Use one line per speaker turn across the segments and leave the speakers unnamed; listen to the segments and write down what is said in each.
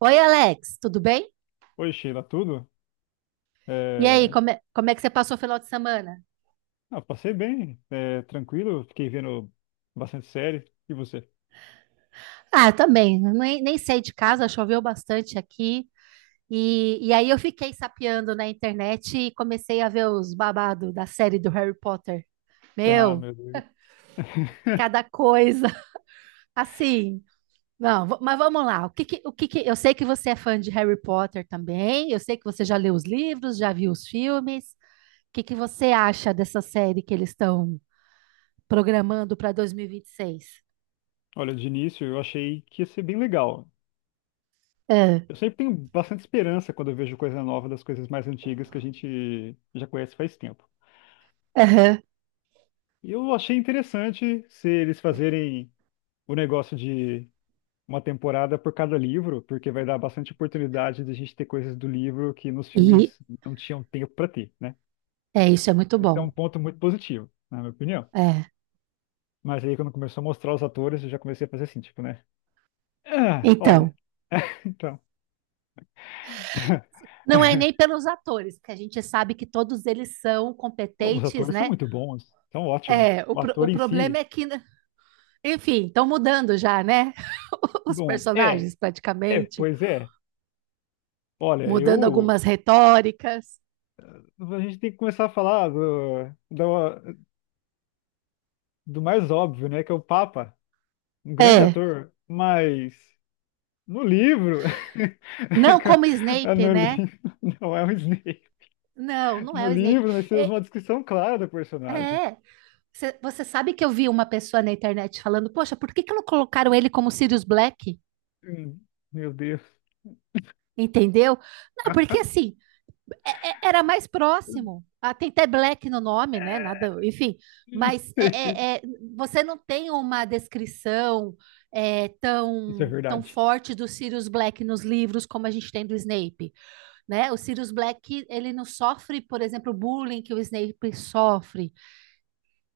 Oi, Alex, tudo bem?
Oi, Sheila, tudo?
E aí,
É...
como é que você passou o final de semana?
Ah, passei bem, é, tranquilo, fiquei vendo bastante série. E você?
Ah, eu também, nem saí de casa, choveu bastante aqui. E aí eu fiquei sapeando na internet e comecei a ver os babados da série do Harry Potter.
Ah,
Meu,
meu Deus.
cada coisa, assim. Não, mas vamos lá. Eu sei que você é fã de Harry Potter também, eu sei que você já leu os livros, já viu os filmes. O que que você acha dessa série que eles estão programando para dois mil e vinte e seis?
Olha, de início eu achei que ia ser bem legal. Eu sempre tenho bastante esperança quando eu vejo coisa nova das coisas mais antigas que a gente já conhece faz tempo.
Aham.
E eu achei interessante se eles fazerem o negócio de uma temporada por cada livro, porque vai dar bastante oportunidade de a gente ter coisas do livro que nos
E
filmes não tinham tempo para ter, né?
é isso, é muito
Então, é
bom.
um ponto muito positivo, na minha opinião.
É.
Mas aí quando começou a mostrar os atores, eu já comecei a fazer assim, tipo, né? Ah, olha,
Então,
então.
não é nem pelos atores, porque a gente sabe que todos eles são
Não, os
competentes,
atores são
né?
muito bons, são
É,
ótimos. O
o
ator em
problema
si,
é que, né, enfim, estão mudando já, né? Os
bom,
personagens, praticamente,
pois é. Olha,
mudando
eu.
algumas retóricas.
A gente tem que começar a falar do mais óbvio, né? Que é o Papa, um grande
É,
ator, mas no livro.
não como
Ah,
Snape,
no
né?
livro, não é um Snape.
Não, não
No
é o Snape.
livro, nós temos
É,
uma descrição clara do personagem.
é. Você sabe que eu vi uma pessoa na internet falando, poxa, por que que não colocaram ele como Sirius Black?
Hum, Meu Deus.
Entendeu? Não, porque assim, era mais próximo. Ah, tem até black no nome, né? Nada, enfim. Mas é, é- é, você não tem uma descrição
Isso é
tão, tão
verdade.
forte do Sirius Black nos livros como a gente tem do Snape, né? O Sirius Black, ele não sofre, por exemplo, o bullying que o Snape sofre.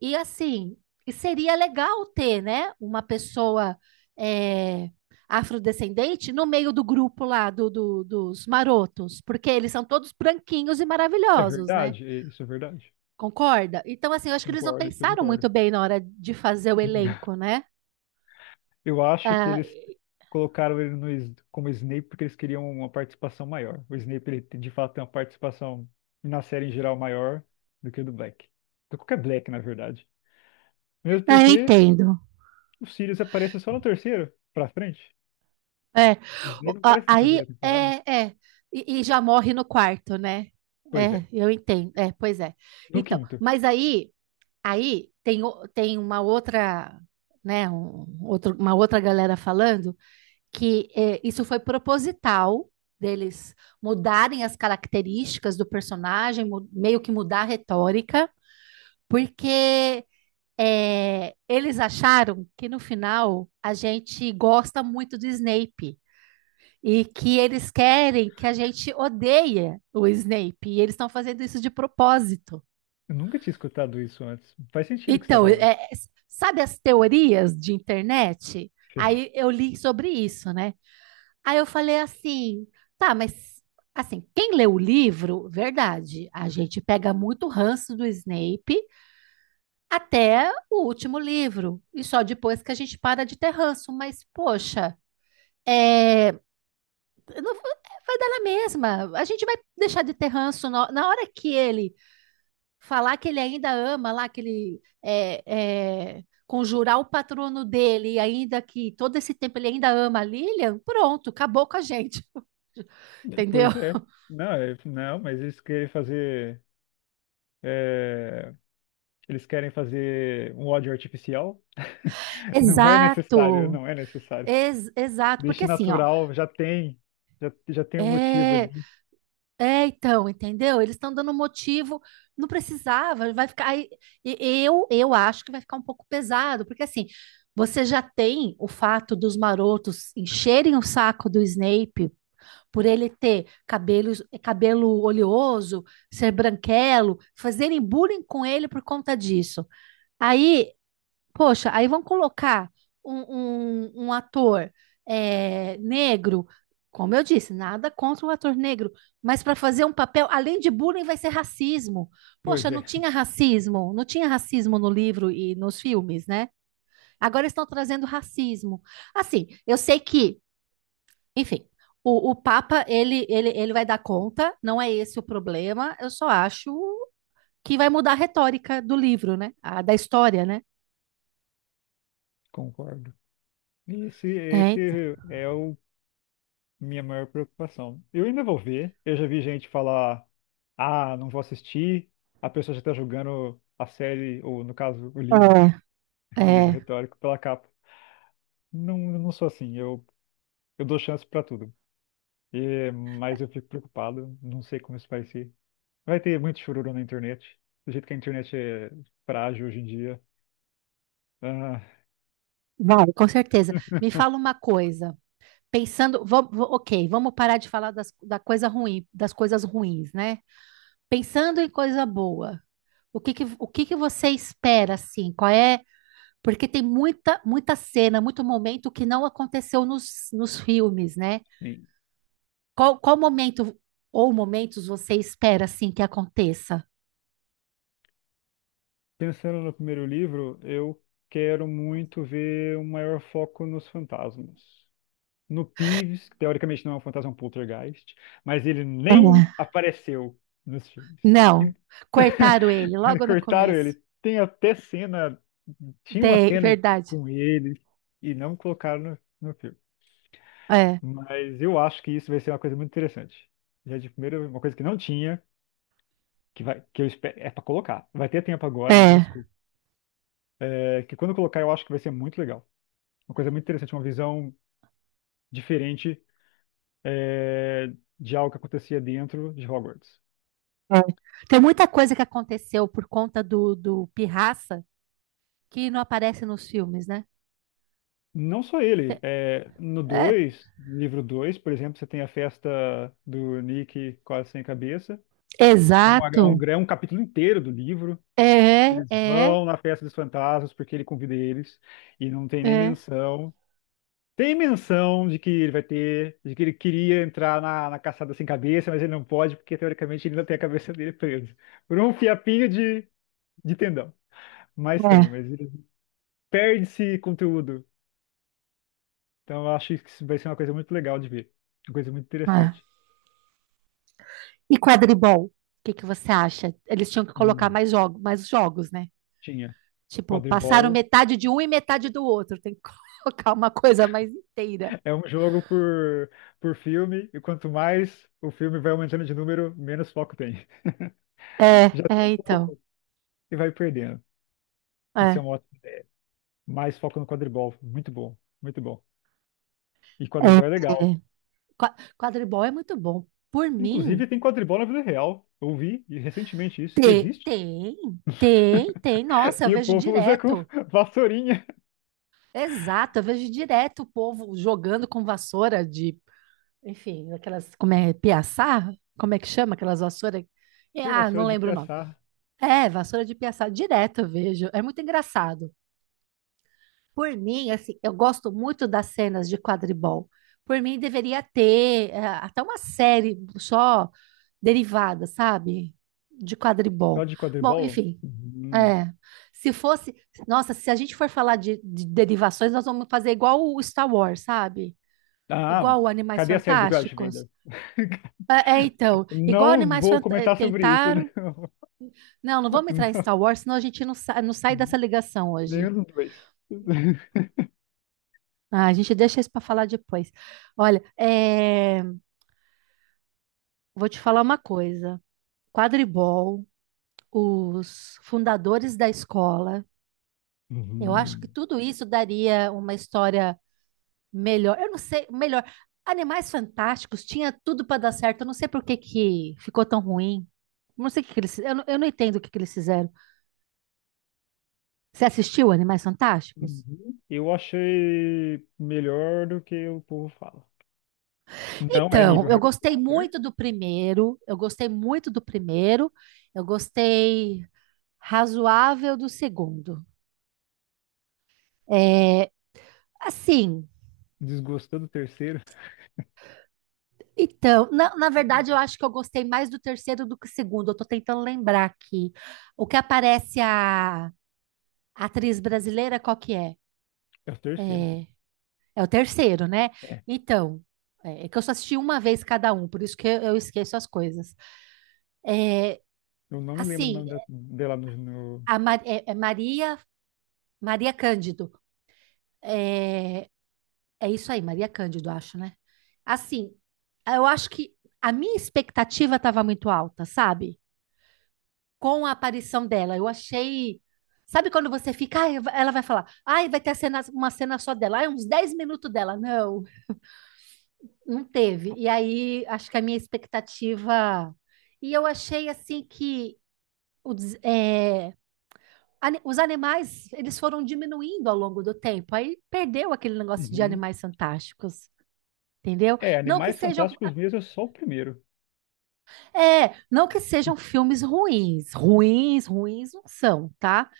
E assim, seria legal ter, né, uma pessoa é, afrodescendente no meio do grupo lá dos marotos, porque eles são todos branquinhos e
É
maravilhosos, né?
verdade, isso é verdade.
Concorda? Então, assim, eu acho que eles não
Concordo, isso eu
pensaram
concordo.
muito bem na hora de fazer o elenco, né?
Eu acho que
Ah,
eles colocaram ele no, como Snape porque eles queriam uma participação maior. O Snape, de fato tem uma participação na série em geral maior do que o do Black. Do qualquer Black, na verdade. Mesmo
não, eu
porque
entendo.
o Sirius aparece só no terceiro, pra frente.
É.
O Snape não aparece na
Aí
primeira
é,
temporada.
é. E já morre no quarto, né?
Pois
É,
é,
eu entendo. É, pois é.
no
Então,
quinto.
mas aí tem uma outra, né, um, outro, uma outra galera falando que isso foi proposital deles mudarem as características do personagem, meio que mudar a retórica, porque eles acharam que no final a gente gosta muito do Snape e que eles querem que a gente odeie o Snape, e eles estão fazendo isso de propósito.
Eu nunca tinha escutado isso antes. Faz sentido o que você tá
Então,
falando.
sabe as teorias de internet? Aí eu li sobre isso, né? Aí eu falei assim, tá, mas assim, quem lê o livro, verdade, a gente pega muito ranço do Snape até o último livro, e só depois que a gente para de ter ranço, mas poxa, é, não- vai dar na mesma. A gente vai deixar de ter ranço na hora que ele falar que ele ainda ama lá, que ele conjurar o patrono dele, e ainda que todo esse tempo ele ainda ama a Lilian, pronto, acabou com a gente, entendeu?
Pois é. Não, não, mas eles querem fazer. é, Eles querem fazer um ódio artificial. Não é necessário,
Exato.
não é necessário.
Exato, porque
Deixe
assim, ó,
natural, já tem, já tem um motivo
é,
ali.
então, entendeu? Eles estão dando motivo, não precisava, vai ficar, aí, e- eu acho que vai ficar um pouco pesado, porque assim, você já tem o fato dos marotos encherem o saco do Snape por ele ter cabelo oleoso, ser branquelo, fazerem bullying com ele por conta disso. Aí, poxa, aí vão colocar um ator negro, como eu disse, nada contra o ator negro, mas para fazer um papel, além de bullying, vai ser racismo.
Pois
Poxa, não
é,
tinha racismo, não tinha racismo no livro e nos filmes, né? Agora estão trazendo racismo. Assim, eu sei que enfim, o Papa, ele vai dar conta, não é esse o problema, eu só acho que vai mudar a retórica do livro, né? Da história, né?
concordo. E Esse,
É, então.
esse é o minha maior preocupação. Eu ainda vou ver. Eu já vi gente falar, ah, não vou assistir. A pessoa já está julgando a série, ou no caso, o livro,
É,
o livro
é,
retórico, pela capa. Não, eu não sou assim. Eu dou chance pra tudo. E, mas eu fico preocupado, não sei como isso vai ser. Vai ter muito chururu na internet, do jeito que a internet é frágil hoje em dia. Ah,
vai, com certeza. Me fala uma coisa, pensando, ok, vamos parar de falar das, da coisa ruim, das coisas ruins, né? Pensando em coisa boa, o que que você espera, assim? Qual é? Porque tem muita, muita cena, muito momento que não aconteceu nos filmes, né?
sim.
Qual momento ou momentos você espera assim que aconteça?
Pensando no primeiro livro, eu quero muito ver um maior foco nos fantasmas. No Peeves, que teoricamente não é um fantasma, é um poltergeist, mas ele nem
É.
apareceu nos filmes.
Não, cortaram ele logo no
Cortaram
começo.
ele. Tem até cena, tinha uma
Tem,
cena
verdade.
com ele e não colocaram no filme.
É.
Mas eu acho que isso vai ser uma coisa muito interessante. Já de primeira, uma coisa que não tinha, que vai, que eu espero, é para colocar. Vai ter tempo agora, não tem
É,
desculpa. É que quando eu colocar, eu acho que vai ser muito legal. Uma coisa muito interessante, uma visão diferente é, de algo que acontecia dentro de Hogwarts.
é. Tem muita coisa que aconteceu por conta do Pirraça que não aparece nos filmes, né?
Não só ele.
Te-
É, no
é,
dois livro 2, por exemplo, você tem a festa do Nick quase sem cabeça.
exato.
É um capítulo inteiro do livro.
É, é,
Eles
é.
vão na festa dos fantasmas porque ele convida eles e não tem nem
É,
menção. Tem menção de que ele vai ter, de que ele queria entrar na, na caçada sem cabeça, mas ele não pode, porque teoricamente ele ainda tem a cabeça dele presa. Por um fiapinho de tendão. Mas tem, mas ele perde esse conteúdo. Então eu acho que isso vai ser uma coisa muito legal de ver. Uma coisa muito
é.
interessante.
E quadribol? O que que você acha? Eles tinham que colocar
Hum.
mais jogos, né?
Tinha.
Tipo, passaram
Quadribol
metade de um e metade do outro. Tem que colocar uma coisa mais inteira.
é um jogo por filme, e quanto mais o filme vai aumentando de número, menos foco tem. Já tem
Então.
pouco e vai perdendo. Isso é
É.
um ótimo. Mais foco no quadribol. Muito bom, muito bom. E
é.
quadribol é legal.
é. Quadribol é muito bom. Por mim,
Inclusive, tem quadribol na vida real. Eu vi e recentemente isso, que existe.
tem, tem, tem. Nossa, eu
E o
vejo
povo usa com
direto.
vassourinha.
Exato, eu vejo direto o povo jogando com vassoura de, enfim, aquelas, como é, piaçá? Como é que chama aquelas vassouras?
Acho que é
Ah, não
vassoura de
lembro o nome.
pensar.
É, vassoura de piaçá, direto eu vejo. É muito engraçado. Por mim, assim, eu gosto muito das cenas de quadribol. Por mim, deveria ter até uma série só derivada, sabe? De
Só
quadribol.
de
Bom,
quadribol?
enfim.
Hum.
É. Se fosse. Nossa, se a gente for falar de derivações, nós vamos fazer igual o Star Wars, sabe?
Ah,
Igual o Animais
cadê a série do Crouch
Fantásticos.
Vader?
Então, igual
Não
Animais
vou
Fantásticos.
comentar sobre isso.
Tentaram.
Não.
Não, não vamos entrar em Star Wars, senão a gente não sai dessa
Não.
ligação hoje.
Nenhum dos dois.
Ah, a gente deixa isso para falar depois. Olha, vou te falar uma coisa. Quadribol, os fundadores da escola, eu acho que
Uhum.
tudo isso daria uma história melhor. Eu não sei, melhor. Animais Fantásticos tinha tudo para dar certo. Eu não sei por que que ficou tão ruim. Não sei o que que eles, eu não entendo o que que eles fizeram. Você assistiu Animais Fantásticos?
Uhum. Eu achei melhor do que o povo fala. Não é nível
Então, eu
Harry
gostei
Potter.
muito do primeiro. Eu gostei muito do primeiro. Eu gostei razoável do segundo. É, assim,
Desgostou do terceiro?
então, na verdade, eu acho que eu gostei mais do terceiro do que o segundo. Eu tô tentando lembrar aqui. O que aparece a atriz brasileira, qual que é?
É o terceiro.
É, é o terceiro, né?
É.
Então, é que eu só assisti uma vez cada um, por isso que eu esqueço as coisas. É,
Eu não me lembro o
assim,
nome dela
a Maria, Maria Cândido. É, É isso aí, Maria Cândido, acho, né? Assim, eu acho que a minha expectativa estava muito alta, sabe? Com a aparição dela, eu achei. Sabe quando você fica, "Ai, ela vai falar, ai, vai ter uma cena só dela, ai, uns 10 minutos dela. Não, não teve. E aí, acho que a minha expectativa. E eu achei, assim, que o des- é, ani- os animais, eles foram diminuindo ao longo do tempo. Aí perdeu aquele negócio de
Uhum.
animais fantásticos, entendeu?
É,
Não que
Animais
sejam
Fantásticos mesmo é só o primeiro.
não que sejam filmes ruins, ruins, ruins não são, tá?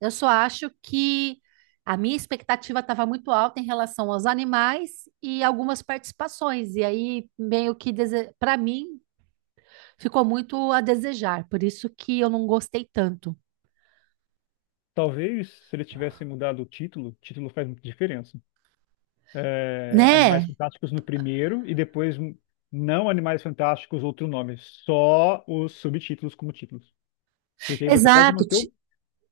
Eu só acho que a minha expectativa estava muito alta em relação aos animais e algumas participações, e aí meio que para mim ficou muito a desejar, por isso que eu não gostei tanto,
Talvez se eles tivessem mudado o título faz muita diferença. É, Animais
né?
Fantásticos no primeiro e depois não Animais Fantásticos, outro nome, só os subtítulos como títulos. Porque aí você pode
Exato.
manter o,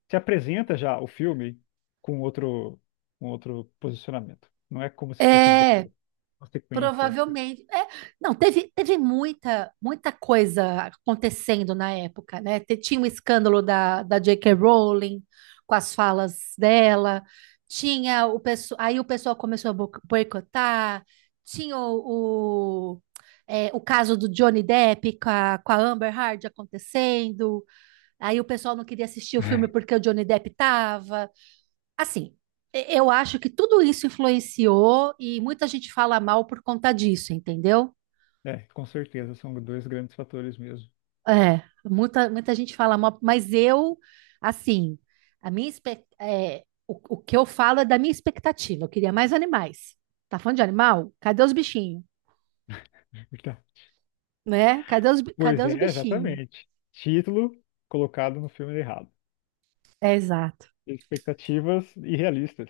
se apresenta já o filme com outro, com outro posicionamento. Não é como se fosse
É.
igual, uma sequência.
Provavelmente. É, não, teve muita, muita coisa acontecendo na época, né? Tinha o escândalo da JK Rowling com as falas dela, tinha o pessoal, aí o pessoal começou a boicotar, tinha o caso do Johnny Depp com com a Amber Heard acontecendo, aí o pessoal não queria assistir o filme porque o Johnny Depp estava assim, eu acho que tudo isso influenciou e muita gente fala mal por conta disso, entendeu?
É, com certeza, são dois grandes fatores mesmo.
É, muita, muita gente fala mal, mas eu, assim, a minha, espe- é, o que eu falo é da minha expectativa. Eu queria mais animais. Tá falando de animal? Cadê os bichinhos? Né? Cadê os, bi- cadê
Pois
os
é,
bichinhos?
exatamente. Título colocado no filme errado.
É, exato.
Expectativas irrealistas.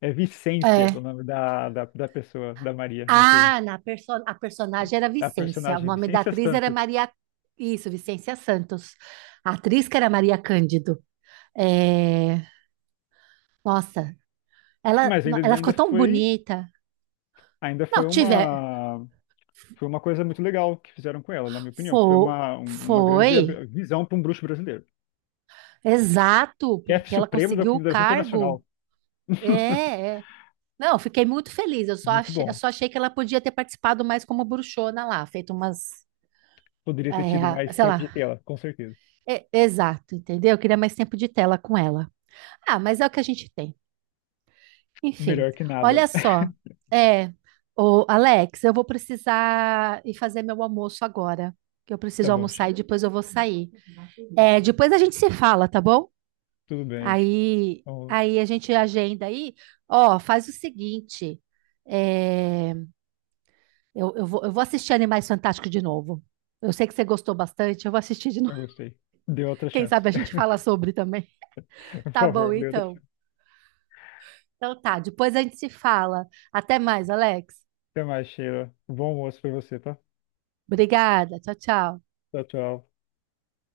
É Vicência o
É.
nome da pessoa, da Maria, no filme.
Ah, na perso a
É.
personagem era
A
Vicência. O
personagem é
nome da
Vicência
atriz era
Santos.
Maria. Isso, Vicência Santos. A atriz que era Maria Cândido. É, nossa, ela,
Mas ainda,
ela ficou tão bonita.
ainda
Não, tiver.
foi uma coisa muito legal que fizeram com ela, na minha opinião. Foi
Foi,
uma, um, uma
foi,
visão para um bruxo brasileiro.
exato,
Chefe
porque ela
supremo da
conseguiu o
comunidade
cargo.
internacional.
É. Não, eu fiquei muito feliz. Eu só
Muito
achei, eu
bom.
só achei que ela podia ter participado mais como bruxona lá, feito umas.
Poderia ter tido mais
Sei
tempo de
lá.
tela, com certeza.
É, exato, entendeu? Eu queria mais tempo de tela com ela. Ah, mas é o que a gente tem. Enfim,
Melhor que
olha
nada.
só. É, ô, Alex, eu vou precisar ir fazer meu almoço agora. Que eu
Tá
preciso
bom,
almoçar e
chefe.
depois eu vou sair. Depois a gente se fala, tá bom?
Tudo bem.
Aí,
Então,
aí a gente agenda aí. Ó, faz o seguinte. é, eu vou assistir Animais Fantásticos de novo. Eu sei que você gostou bastante, eu vou assistir de novo.
eu gostei. Dê outra
Quem
chance.
sabe a gente fala sobre também.
Por
Tá
favor,
bom,
dê outra
então.
chance.
Então tá, depois a gente se fala. Até mais, Alex.
Até mais, Sheila. Bom almoço pra você, tá?
Obrigada. Tchau, tchau.
Tchau, tchau.